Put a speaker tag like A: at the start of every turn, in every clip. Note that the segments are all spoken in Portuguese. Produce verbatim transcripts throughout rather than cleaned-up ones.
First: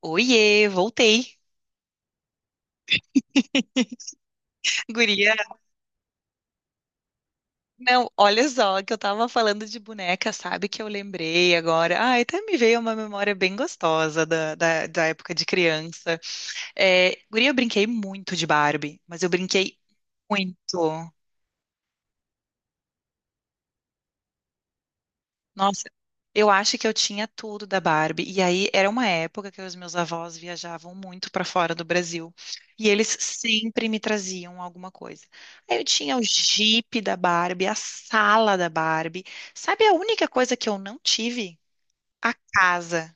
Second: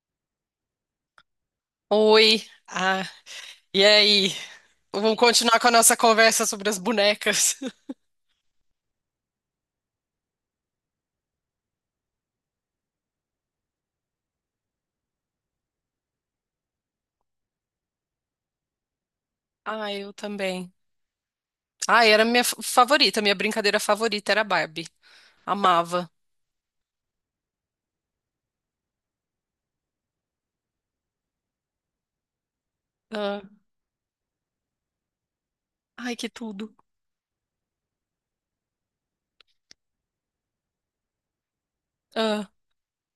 A: Oiê, voltei.
B: Oi, ah, e aí? Vamos
A: Guria,
B: continuar com a nossa conversa sobre as bonecas.
A: não, olha só que eu tava falando de boneca, sabe que eu lembrei agora. Ai, até me veio uma memória bem gostosa da, da, da época de criança. É, guria, eu brinquei muito de Barbie, mas eu brinquei
B: Ah, eu também.
A: muito.
B: Ah, era minha fa- favorita, minha brincadeira favorita era Barbie.
A: Nossa,
B: Amava.
A: eu acho que eu tinha tudo da Barbie. E aí era uma época que os meus avós viajavam muito para fora do Brasil. E eles
B: Ah,
A: sempre me traziam alguma coisa. Aí eu tinha
B: ai,
A: o
B: que tudo.
A: Jeep da Barbie, a sala da Barbie. Sabe a única coisa que eu não tive? A
B: Ah,
A: casa.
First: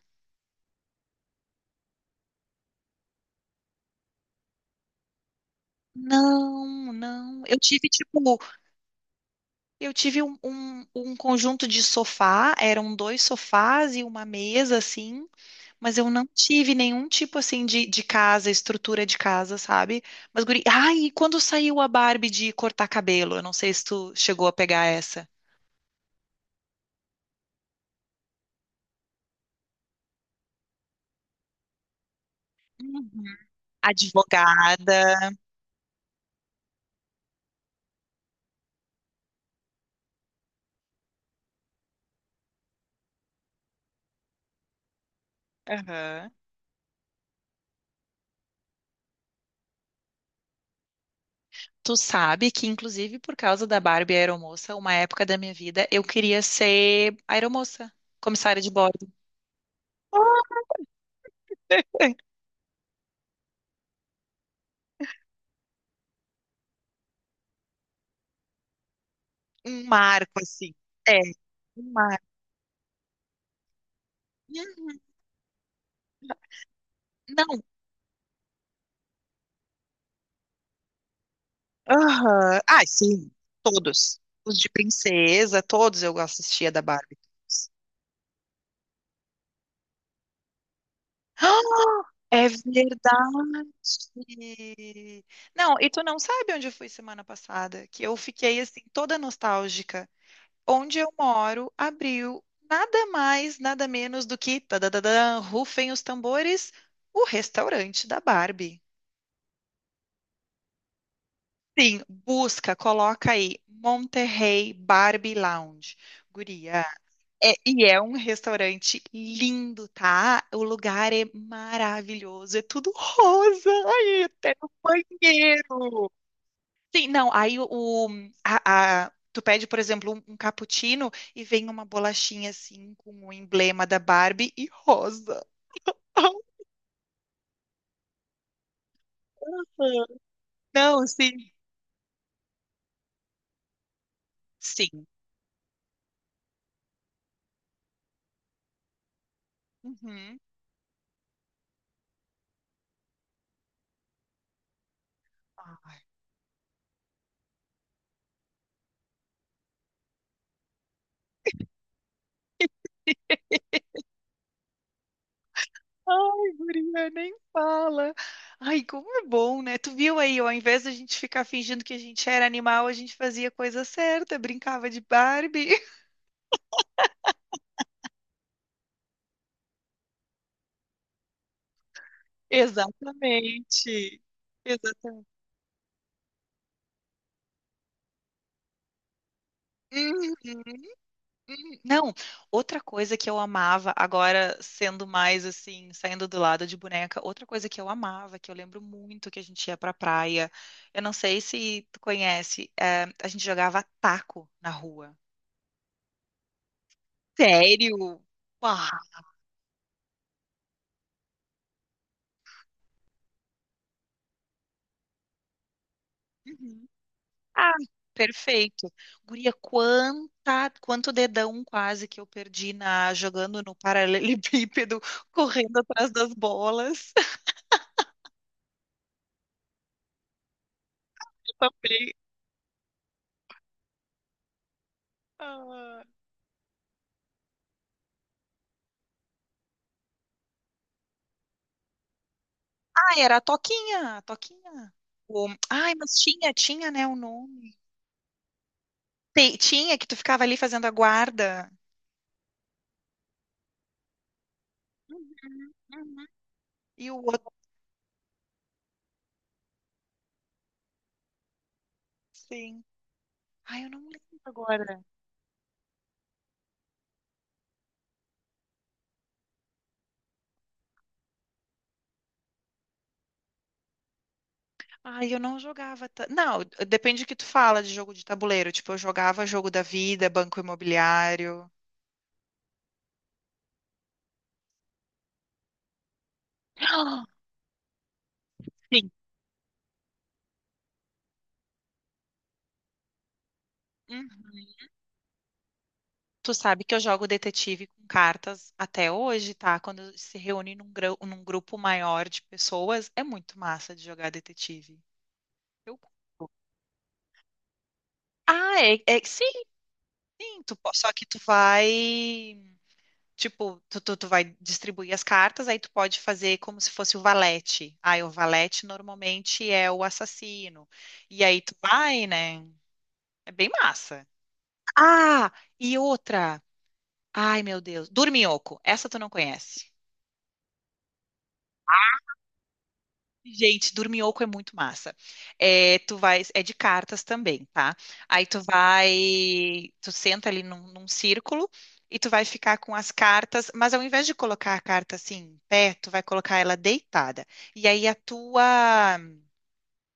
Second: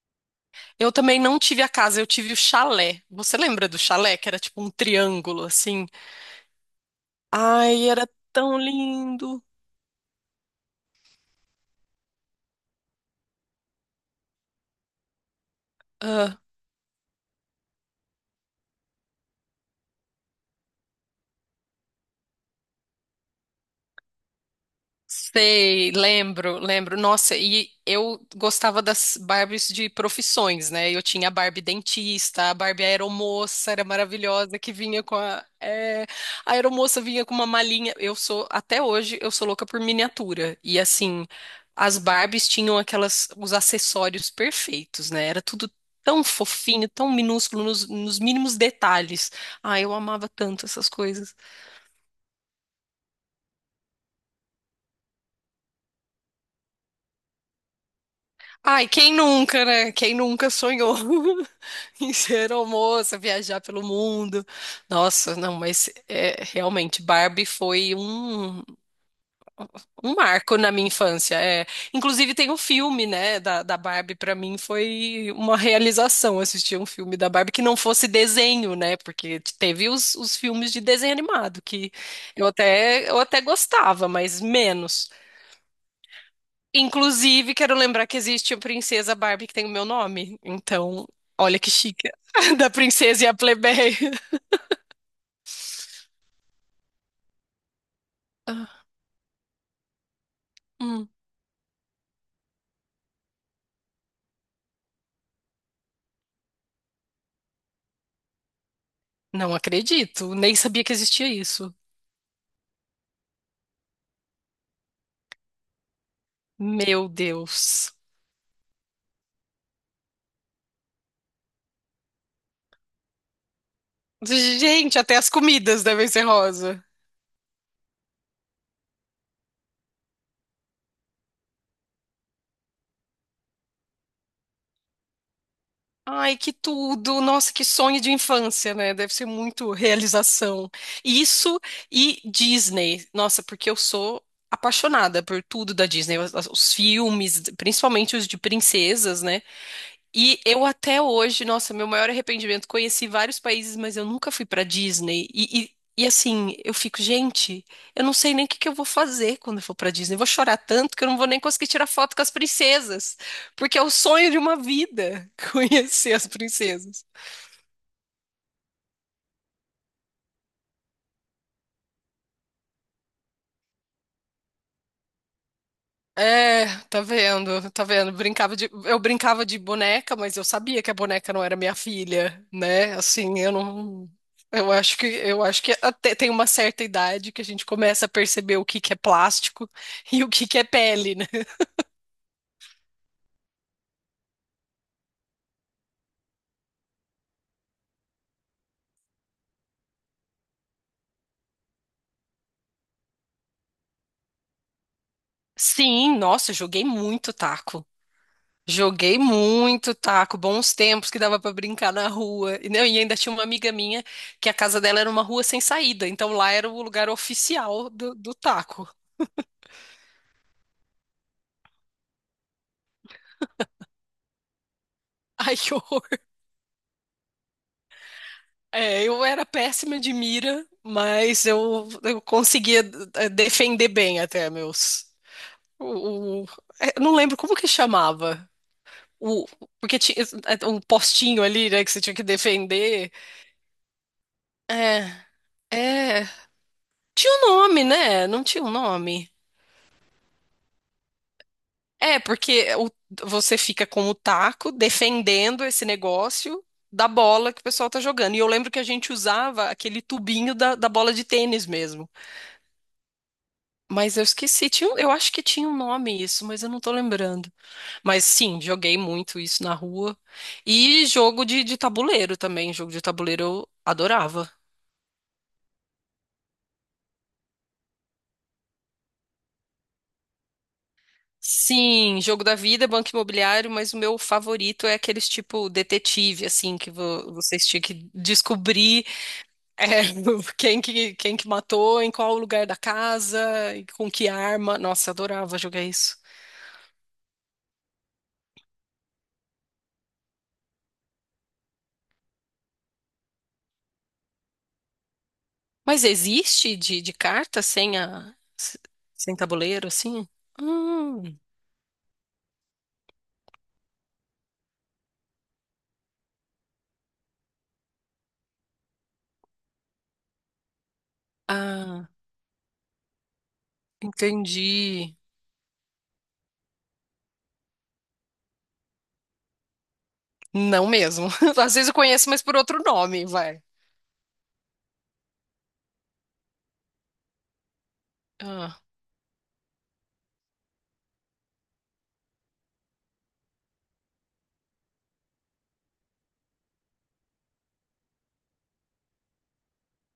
B: eu também não tive a casa, eu tive o chalé. Você lembra do chalé, que era tipo um triângulo assim?
A: Não, não. Eu tive
B: Ai, era
A: tipo,
B: tão lindo.
A: eu tive um, um um conjunto de sofá, eram dois sofás e uma mesa assim. Mas eu não tive nenhum tipo assim de, de casa, estrutura de casa, sabe? Mas, guri. Ai, e quando saiu a Barbie de cortar cabelo? Eu não sei se tu chegou a pegar essa.
B: Sei, lembro, lembro. Nossa, e eu gostava das Barbies de profissões, né? Eu tinha a Barbie dentista, a Barbie
A: Uhum.
B: aeromoça, era maravilhosa, que vinha com
A: Advogada.
B: a... é, a aeromoça vinha com uma malinha. Eu sou, até hoje, eu sou louca por miniatura. E assim, as Barbies tinham aquelas, os acessórios perfeitos, né? Era tudo tão
A: Aham.
B: fofinho, tão minúsculo, nos, nos mínimos detalhes. Ah, eu amava tanto essas coisas.
A: Tu sabe que, inclusive, por causa da Barbie aeromoça, uma época da minha vida, eu queria ser aeromoça, comissária de
B: Ai,
A: bordo.
B: quem nunca, né? Quem nunca sonhou em ser almoça, viajar pelo mundo? Nossa, não, mas é, realmente Barbie foi um,
A: Um
B: um
A: marco,
B: marco na
A: assim.
B: minha
A: É,
B: infância. É,
A: um marco.
B: inclusive tem um filme, né, da, da Barbie, pra mim foi uma realização assistir um filme da Barbie
A: Não.
B: que não fosse desenho, né? Porque teve os, os filmes de desenho animado que eu
A: Aham. Ah,
B: até eu
A: sim.
B: até gostava,
A: Todos.
B: mas
A: Os de
B: menos.
A: princesa, todos eu assistia da Barbie.
B: Inclusive, quero lembrar que existe a princesa Barbie que tem o meu nome. Então, olha que
A: Ah,
B: chique.
A: é
B: Da
A: verdade.
B: princesa e a plebeia.
A: Não, e tu não sabe onde eu fui semana passada, que eu fiquei assim
B: Ah,
A: toda nostálgica. Onde eu
B: hum.
A: moro abriu nada mais, nada menos do que tadadadã, rufem os tambores, o restaurante da Barbie.
B: Não acredito. Nem sabia que existia isso.
A: Sim, busca, coloca aí Monterrey Barbie Lounge. Guria,
B: Meu
A: é, e
B: Deus.
A: é um restaurante lindo, tá? O lugar é maravilhoso, é tudo rosa, aí até no
B: Gente, até as comidas devem
A: banheiro.
B: ser rosa.
A: Sim, não, aí o, o- a, a- tu pede, por exemplo, um, um cappuccino e vem uma bolachinha assim com o emblema da Barbie e rosa.
B: Ai, que tudo. Nossa, que sonho de infância, né? Deve ser muito realização.
A: Não, sim,
B: Isso e Disney. Nossa, porque eu sou
A: sim.
B: apaixonada por tudo da Disney, os os filmes, principalmente os de princesas, né?
A: Uhum.
B: E eu até hoje, nossa, meu maior arrependimento, conheci vários países, mas eu nunca fui pra Disney. E,
A: Ai.
B: e, e, assim, eu fico, gente, eu não sei nem o que que eu vou fazer quando eu for pra Disney. Eu vou chorar tanto que eu não vou nem conseguir tirar foto com as princesas, porque é o sonho de uma vida conhecer as
A: Ai,
B: princesas.
A: guria, nem fala. Ai, como é bom, né? Tu viu aí, ó, ao invés da gente ficar fingindo que a gente era animal, a gente fazia coisa certa, brincava de Barbie.
B: É, tá vendo, tá vendo. Brincava de, eu brincava de boneca, mas eu sabia que a boneca não era minha filha, né? Assim, eu não,
A: Exatamente.
B: eu acho que,
A: Exatamente.
B: eu acho que até tem uma certa idade que a gente começa a perceber o que que é plástico e o que
A: Uhum,
B: que é pele, né?
A: uhum. Não, outra coisa que eu amava, agora sendo mais assim, saindo do lado de boneca, outra coisa que eu amava, que eu lembro muito que a gente ia pra praia, eu não sei se tu conhece, eh, a gente jogava taco na rua.
B: Sim, nossa, eu joguei muito taco.
A: Sério? Uau!
B: Joguei muito taco, bons tempos que dava pra brincar na rua. E, não, e ainda tinha uma amiga minha que a casa dela era uma rua sem saída, então lá era o
A: Uhum.
B: lugar
A: Ah,
B: oficial do, do taco.
A: perfeito. Guria, quanta, quanto dedão quase que eu perdi na jogando no paralelepípedo,
B: Ai, que
A: correndo atrás
B: horror.
A: das bolas.
B: É, eu era péssima de mira, mas
A: Eu
B: eu,
A: também.
B: eu conseguia eh, defender bem até meus.
A: Ah.
B: O, o- eh, eu não lembro como que chamava. O, Porque tinha eh, um postinho ali, né, que você tinha que defender.
A: Ah, era a Toquinha, a Toquinha.
B: É,
A: O- Ai, mas
B: é.
A: tinha, tinha, né, o
B: Tinha um
A: nome.
B: nome, né? Não tinha um nome.
A: Te- Tinha que tu ficava ali fazendo a guarda.
B: É, porque o- você fica com o taco defendendo esse
A: Uhum.
B: negócio da
A: E o outro,
B: bola que o pessoal tá jogando. E eu lembro que a gente usava aquele tubinho da, da bola de tênis mesmo.
A: sim. Ai, eu não
B: Mas eu
A: lembro
B: esqueci, tinha, um-
A: agora.
B: eu acho que tinha um nome isso, mas eu não tô lembrando. Mas sim, joguei muito isso na rua. E jogo de, de tabuleiro também. Jogo de tabuleiro eu adorava.
A: Ai, eu não jogava. ta- Não, depende do que tu fala de jogo de tabuleiro. Tipo, eu jogava jogo da vida, banco imobiliário.
B: Sim, jogo da vida, banco imobiliário, mas o meu favorito é aqueles tipo detetive, assim, que
A: Ah.
B: vo- vocês tinham que descobrir.
A: Sim.
B: É, quem que, quem que matou, em qual lugar da casa, e com que
A: Uhum.
B: arma. Nossa, adorava jogar isso.
A: Tu sabe que eu jogo detetive com cartas até hoje, tá? Quando se reúne num, grão- num grupo maior de pessoas, é muito massa de jogar detetive. Eu
B: Mas
A: curto.
B: existe de, de carta sem a, se-
A: Ah, é, é-
B: sem
A: sim.
B: tabuleiro, assim?
A: Sim, tu po- só que
B: Hum,
A: tu vai. Tipo, tu, tu, tu vai distribuir as cartas, aí tu pode fazer como se fosse o valete. Aí o valete normalmente é o assassino. E aí tu
B: ah,
A: vai, né? É bem massa.
B: entendi.
A: Ah, e outra. Ai, meu Deus. Dorminhoco. Essa tu não conhece.
B: Não mesmo. Às vezes eu conheço, mas por outro nome, vai.
A: Gente, Dorminhoco é muito massa. É, tu vai, é de cartas também, tá? Aí tu
B: Ah,
A: vai, tu senta ali num, num círculo e tu vai ficar com as cartas, mas ao invés de colocar a carta assim em pé, tu vai colocar ela deitada. E aí a tua,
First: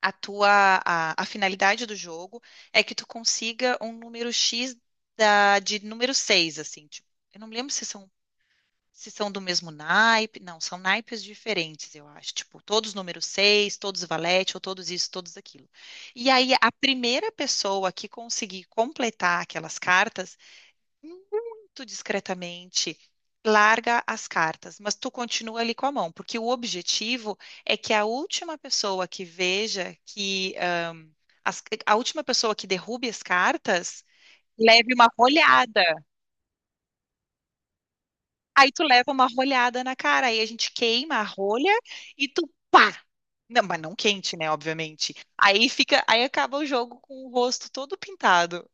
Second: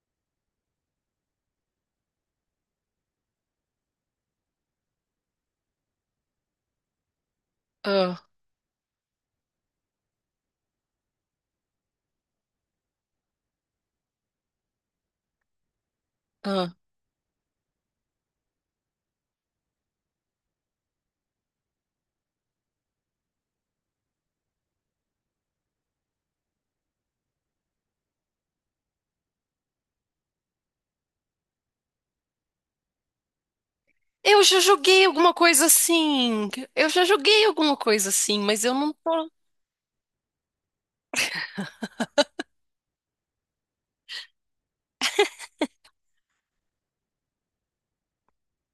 A: a tua, a, a finalidade do jogo é que tu consiga um número X da, de número seis assim, tipo, eu não me lembro se são
B: ah,
A: se são do mesmo naipe, não, são naipes diferentes, eu acho. Tipo, todos número seis todos valete, ou todos isso, todos aquilo. E aí, a
B: ah.
A: primeira pessoa que conseguir completar aquelas cartas, muito discretamente, larga as cartas, mas tu continua ali com a mão, porque o objetivo é que a última pessoa que veja que. ãh, as- a última pessoa que derrube as cartas
B: Eu já
A: leve
B: joguei
A: uma
B: alguma coisa
A: olhada.
B: assim. Eu já joguei alguma coisa assim, mas
A: Aí
B: eu
A: tu
B: não
A: leva uma
B: tô.
A: rolhada na cara, aí a gente queima a rolha e tu pá! Não, mas não quente, né? Obviamente. Aí fica, aí acaba o jogo com o rosto todo pintado.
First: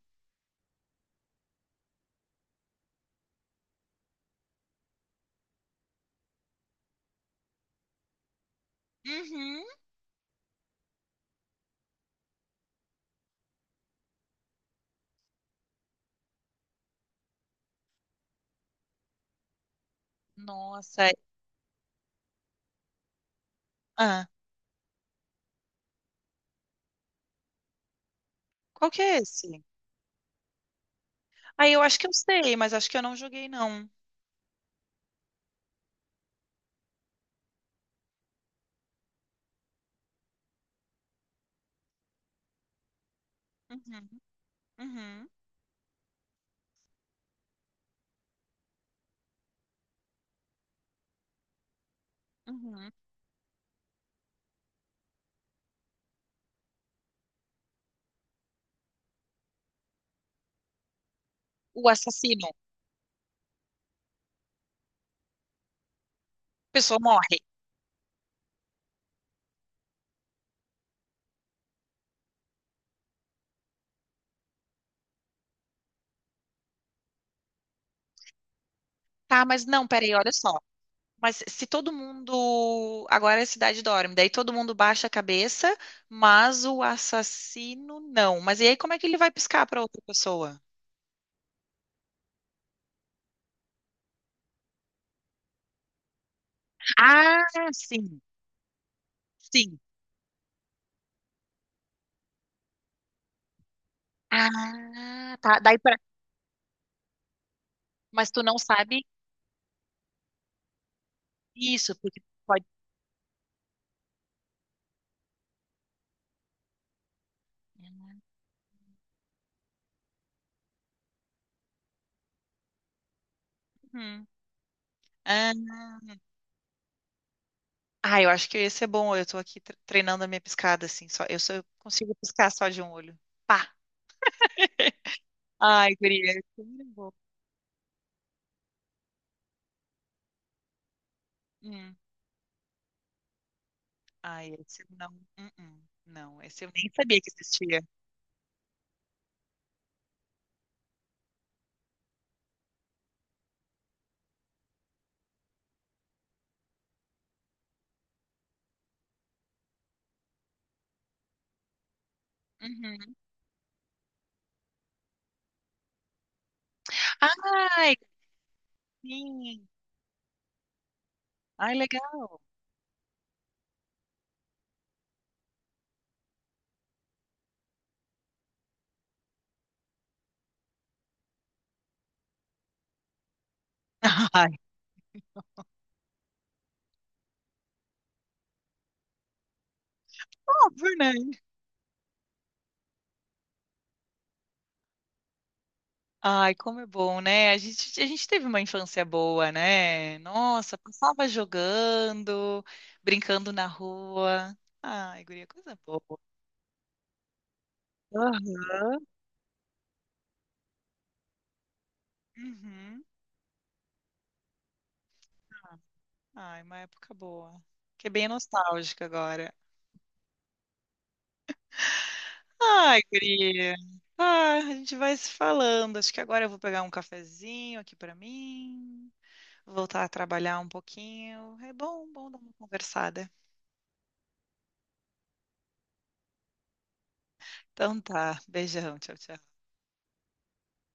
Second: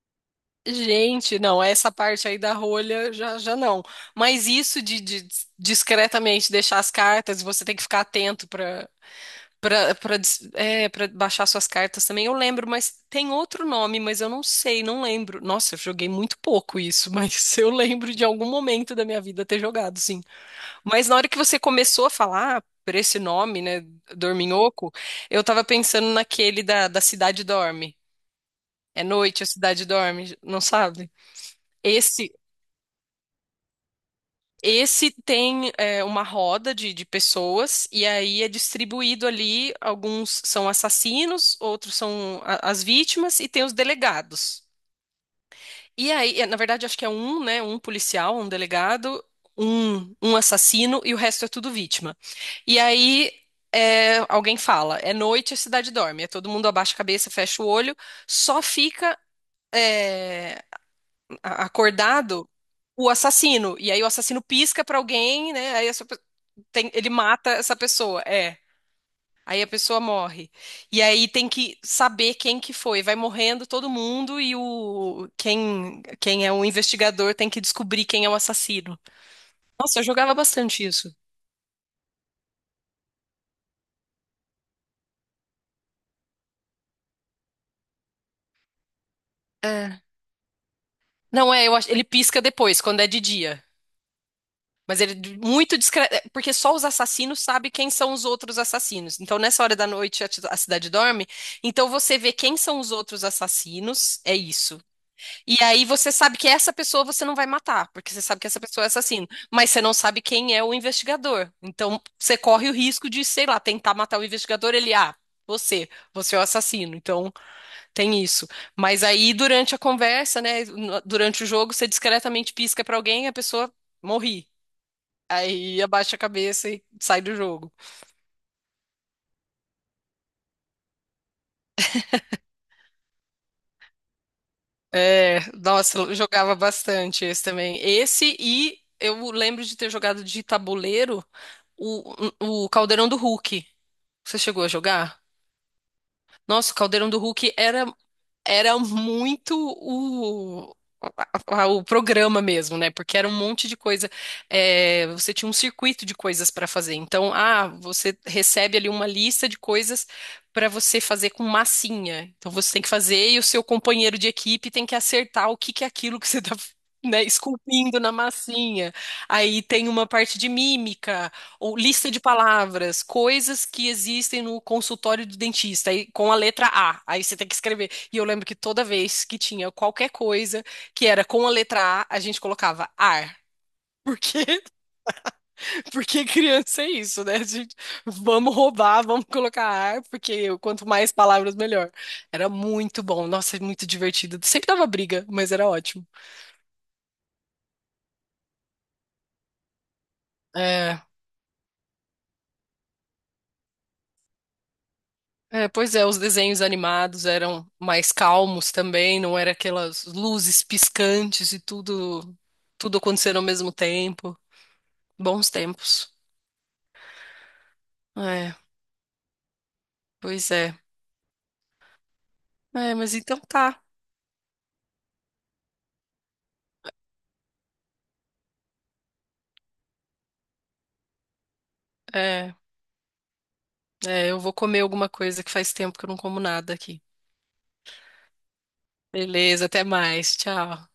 B: Gente, não, essa parte aí da rolha já, já não. Mas isso de, de discretamente deixar as cartas, você tem que ficar atento para
A: Uhum.
B: para para é, para baixar suas cartas também. Eu lembro, mas tem outro nome, mas eu não sei, não lembro. Nossa, eu joguei muito pouco isso, mas eu lembro de algum momento da minha vida ter jogado, sim. Mas
A: Nossa.
B: na hora que você começou a falar por esse nome, né,
A: Ah,
B: Dorminhoco, eu tava pensando naquele da, da Cidade Dorme.
A: qual que
B: É
A: é
B: noite, a
A: esse?
B: cidade dorme, não sabe?
A: Aí eu acho que eu
B: Esse
A: sei, mas acho que eu não joguei, não.
B: Esse tem é, uma roda de, de pessoas, e aí é distribuído ali. Alguns são assassinos, outros são a- as vítimas, e tem os
A: Uhum,
B: delegados.
A: uhum,
B: E aí, é, na verdade, acho que é um, né? Um policial, um delegado, um, um assassino, e o resto é tudo vítima. E
A: uhum.
B: aí, é, alguém fala, é noite, a cidade dorme. É todo mundo abaixa a cabeça, fecha o olho, só fica é, a-
A: O assassino.
B: acordado
A: A
B: o assassino. E aí o assassino pisca pra alguém, né? Aí tem-
A: pessoa
B: ele
A: morre.
B: mata essa pessoa, é. Aí a pessoa morre. E aí tem que saber quem que foi. Vai morrendo todo mundo e o quem quem é o investigador tem que descobrir quem é o assassino.
A: Tá, mas não,
B: Nossa, eu
A: peraí, olha
B: jogava
A: só.
B: bastante isso.
A: Mas se todo mundo. Agora a cidade dorme, daí todo mundo baixa a cabeça, mas o assassino não. Mas e aí como é que ele vai piscar para
B: É.
A: outra pessoa?
B: Não é, eu acho, ele pisca depois, quando é de dia. Mas ele é muito discreto, porque só os assassinos
A: Ah,
B: sabem quem são
A: sim,
B: os outros assassinos. Então, nessa hora
A: sim.
B: da noite, a, ti- a cidade dorme. Então, você vê quem são os outros assassinos, é isso.
A: Ah,
B: E
A: tá. Daí
B: aí
A: pra...
B: você sabe que essa pessoa você não vai matar, porque você
A: Mas
B: sabe
A: tu
B: que
A: não
B: essa pessoa é
A: sabe
B: assassino, mas você não sabe quem é o investigador.
A: isso,
B: Então
A: porque
B: você
A: pode.
B: corre o risco de, sei lá, tentar matar o investigador, ele, ah, você, você é o assassino. Então tem isso. Mas aí durante a conversa, né, no- durante o jogo, você discretamente pisca pra alguém e a pessoa
A: Uhum.
B: morre.
A: Ah,
B: Aí abaixa a cabeça e sai do jogo.
A: ah, eu acho que esse é bom. Eu tô aqui tre- treinando a minha piscada, assim. Só, eu só eu consigo piscar só de um olho. Pá!
B: É,
A: Ai,
B: nossa, eu
A: guria. É
B: jogava
A: tão
B: bastante esse também. Esse e eu lembro de ter jogado de tabuleiro
A: bom.
B: o, o Caldeirão do Hulk. Você
A: Ai,
B: chegou a
A: esse eu não.
B: jogar?
A: Uh-uh. Não, esse eu
B: Nossa, o
A: nem
B: Caldeirão do
A: sabia que
B: Hulk
A: existia.
B: era era muito o, a- a- o programa mesmo, né? Porque era um monte de coisa. É, você tinha um circuito de coisas para fazer. Então, ah, você recebe ali uma lista de coisas para você fazer com massinha. Então, você tem que
A: Uhum.
B: fazer e o seu companheiro de equipe tem que acertar o que que é aquilo que você está né,
A: Ai,
B: esculpindo na massinha. Aí
A: sim.
B: tem uma parte de mímica,
A: Ai,
B: ou
A: legal.
B: lista de palavras, coisas que existem no consultório do dentista, aí com a letra A. Aí você tem que escrever. E eu lembro que toda vez que tinha qualquer coisa que era com a letra A, a gente colocava ar. Porque,
A: Ai,
B: porque criança é isso, né? A gente, vamos roubar, vamos colocar ar, porque quanto
A: óbvio, né?
B: mais palavras, melhor. Era muito bom, nossa, é muito divertido. Sempre dava briga, mas era ótimo.
A: Ai, como é bom, né? A gente, a gente teve uma infância boa, né? Nossa,
B: É,
A: passava jogando, brincando na rua. Ai, guria,
B: é,
A: coisa
B: pois
A: boa.
B: é, os desenhos animados eram mais calmos
A: Aham.
B: também, não era aquelas luzes piscantes e tudo, tudo
A: Uhum.
B: acontecendo ao mesmo tempo. Bons tempos.
A: Ai, uma época boa. Que é bem
B: É,
A: nostálgica agora.
B: pois é. É,
A: Ai,
B: mas então
A: queria.
B: tá.
A: Ah, a gente vai se falando. Acho que agora eu vou pegar um cafezinho aqui pra mim, voltar a trabalhar um pouquinho. É bom, bom dar uma
B: É,
A: conversada.
B: é, eu vou comer alguma coisa que faz tempo que eu não como nada aqui.
A: Então tá, beijão, tchau, tchau.
B: Beleza, até mais. Tchau.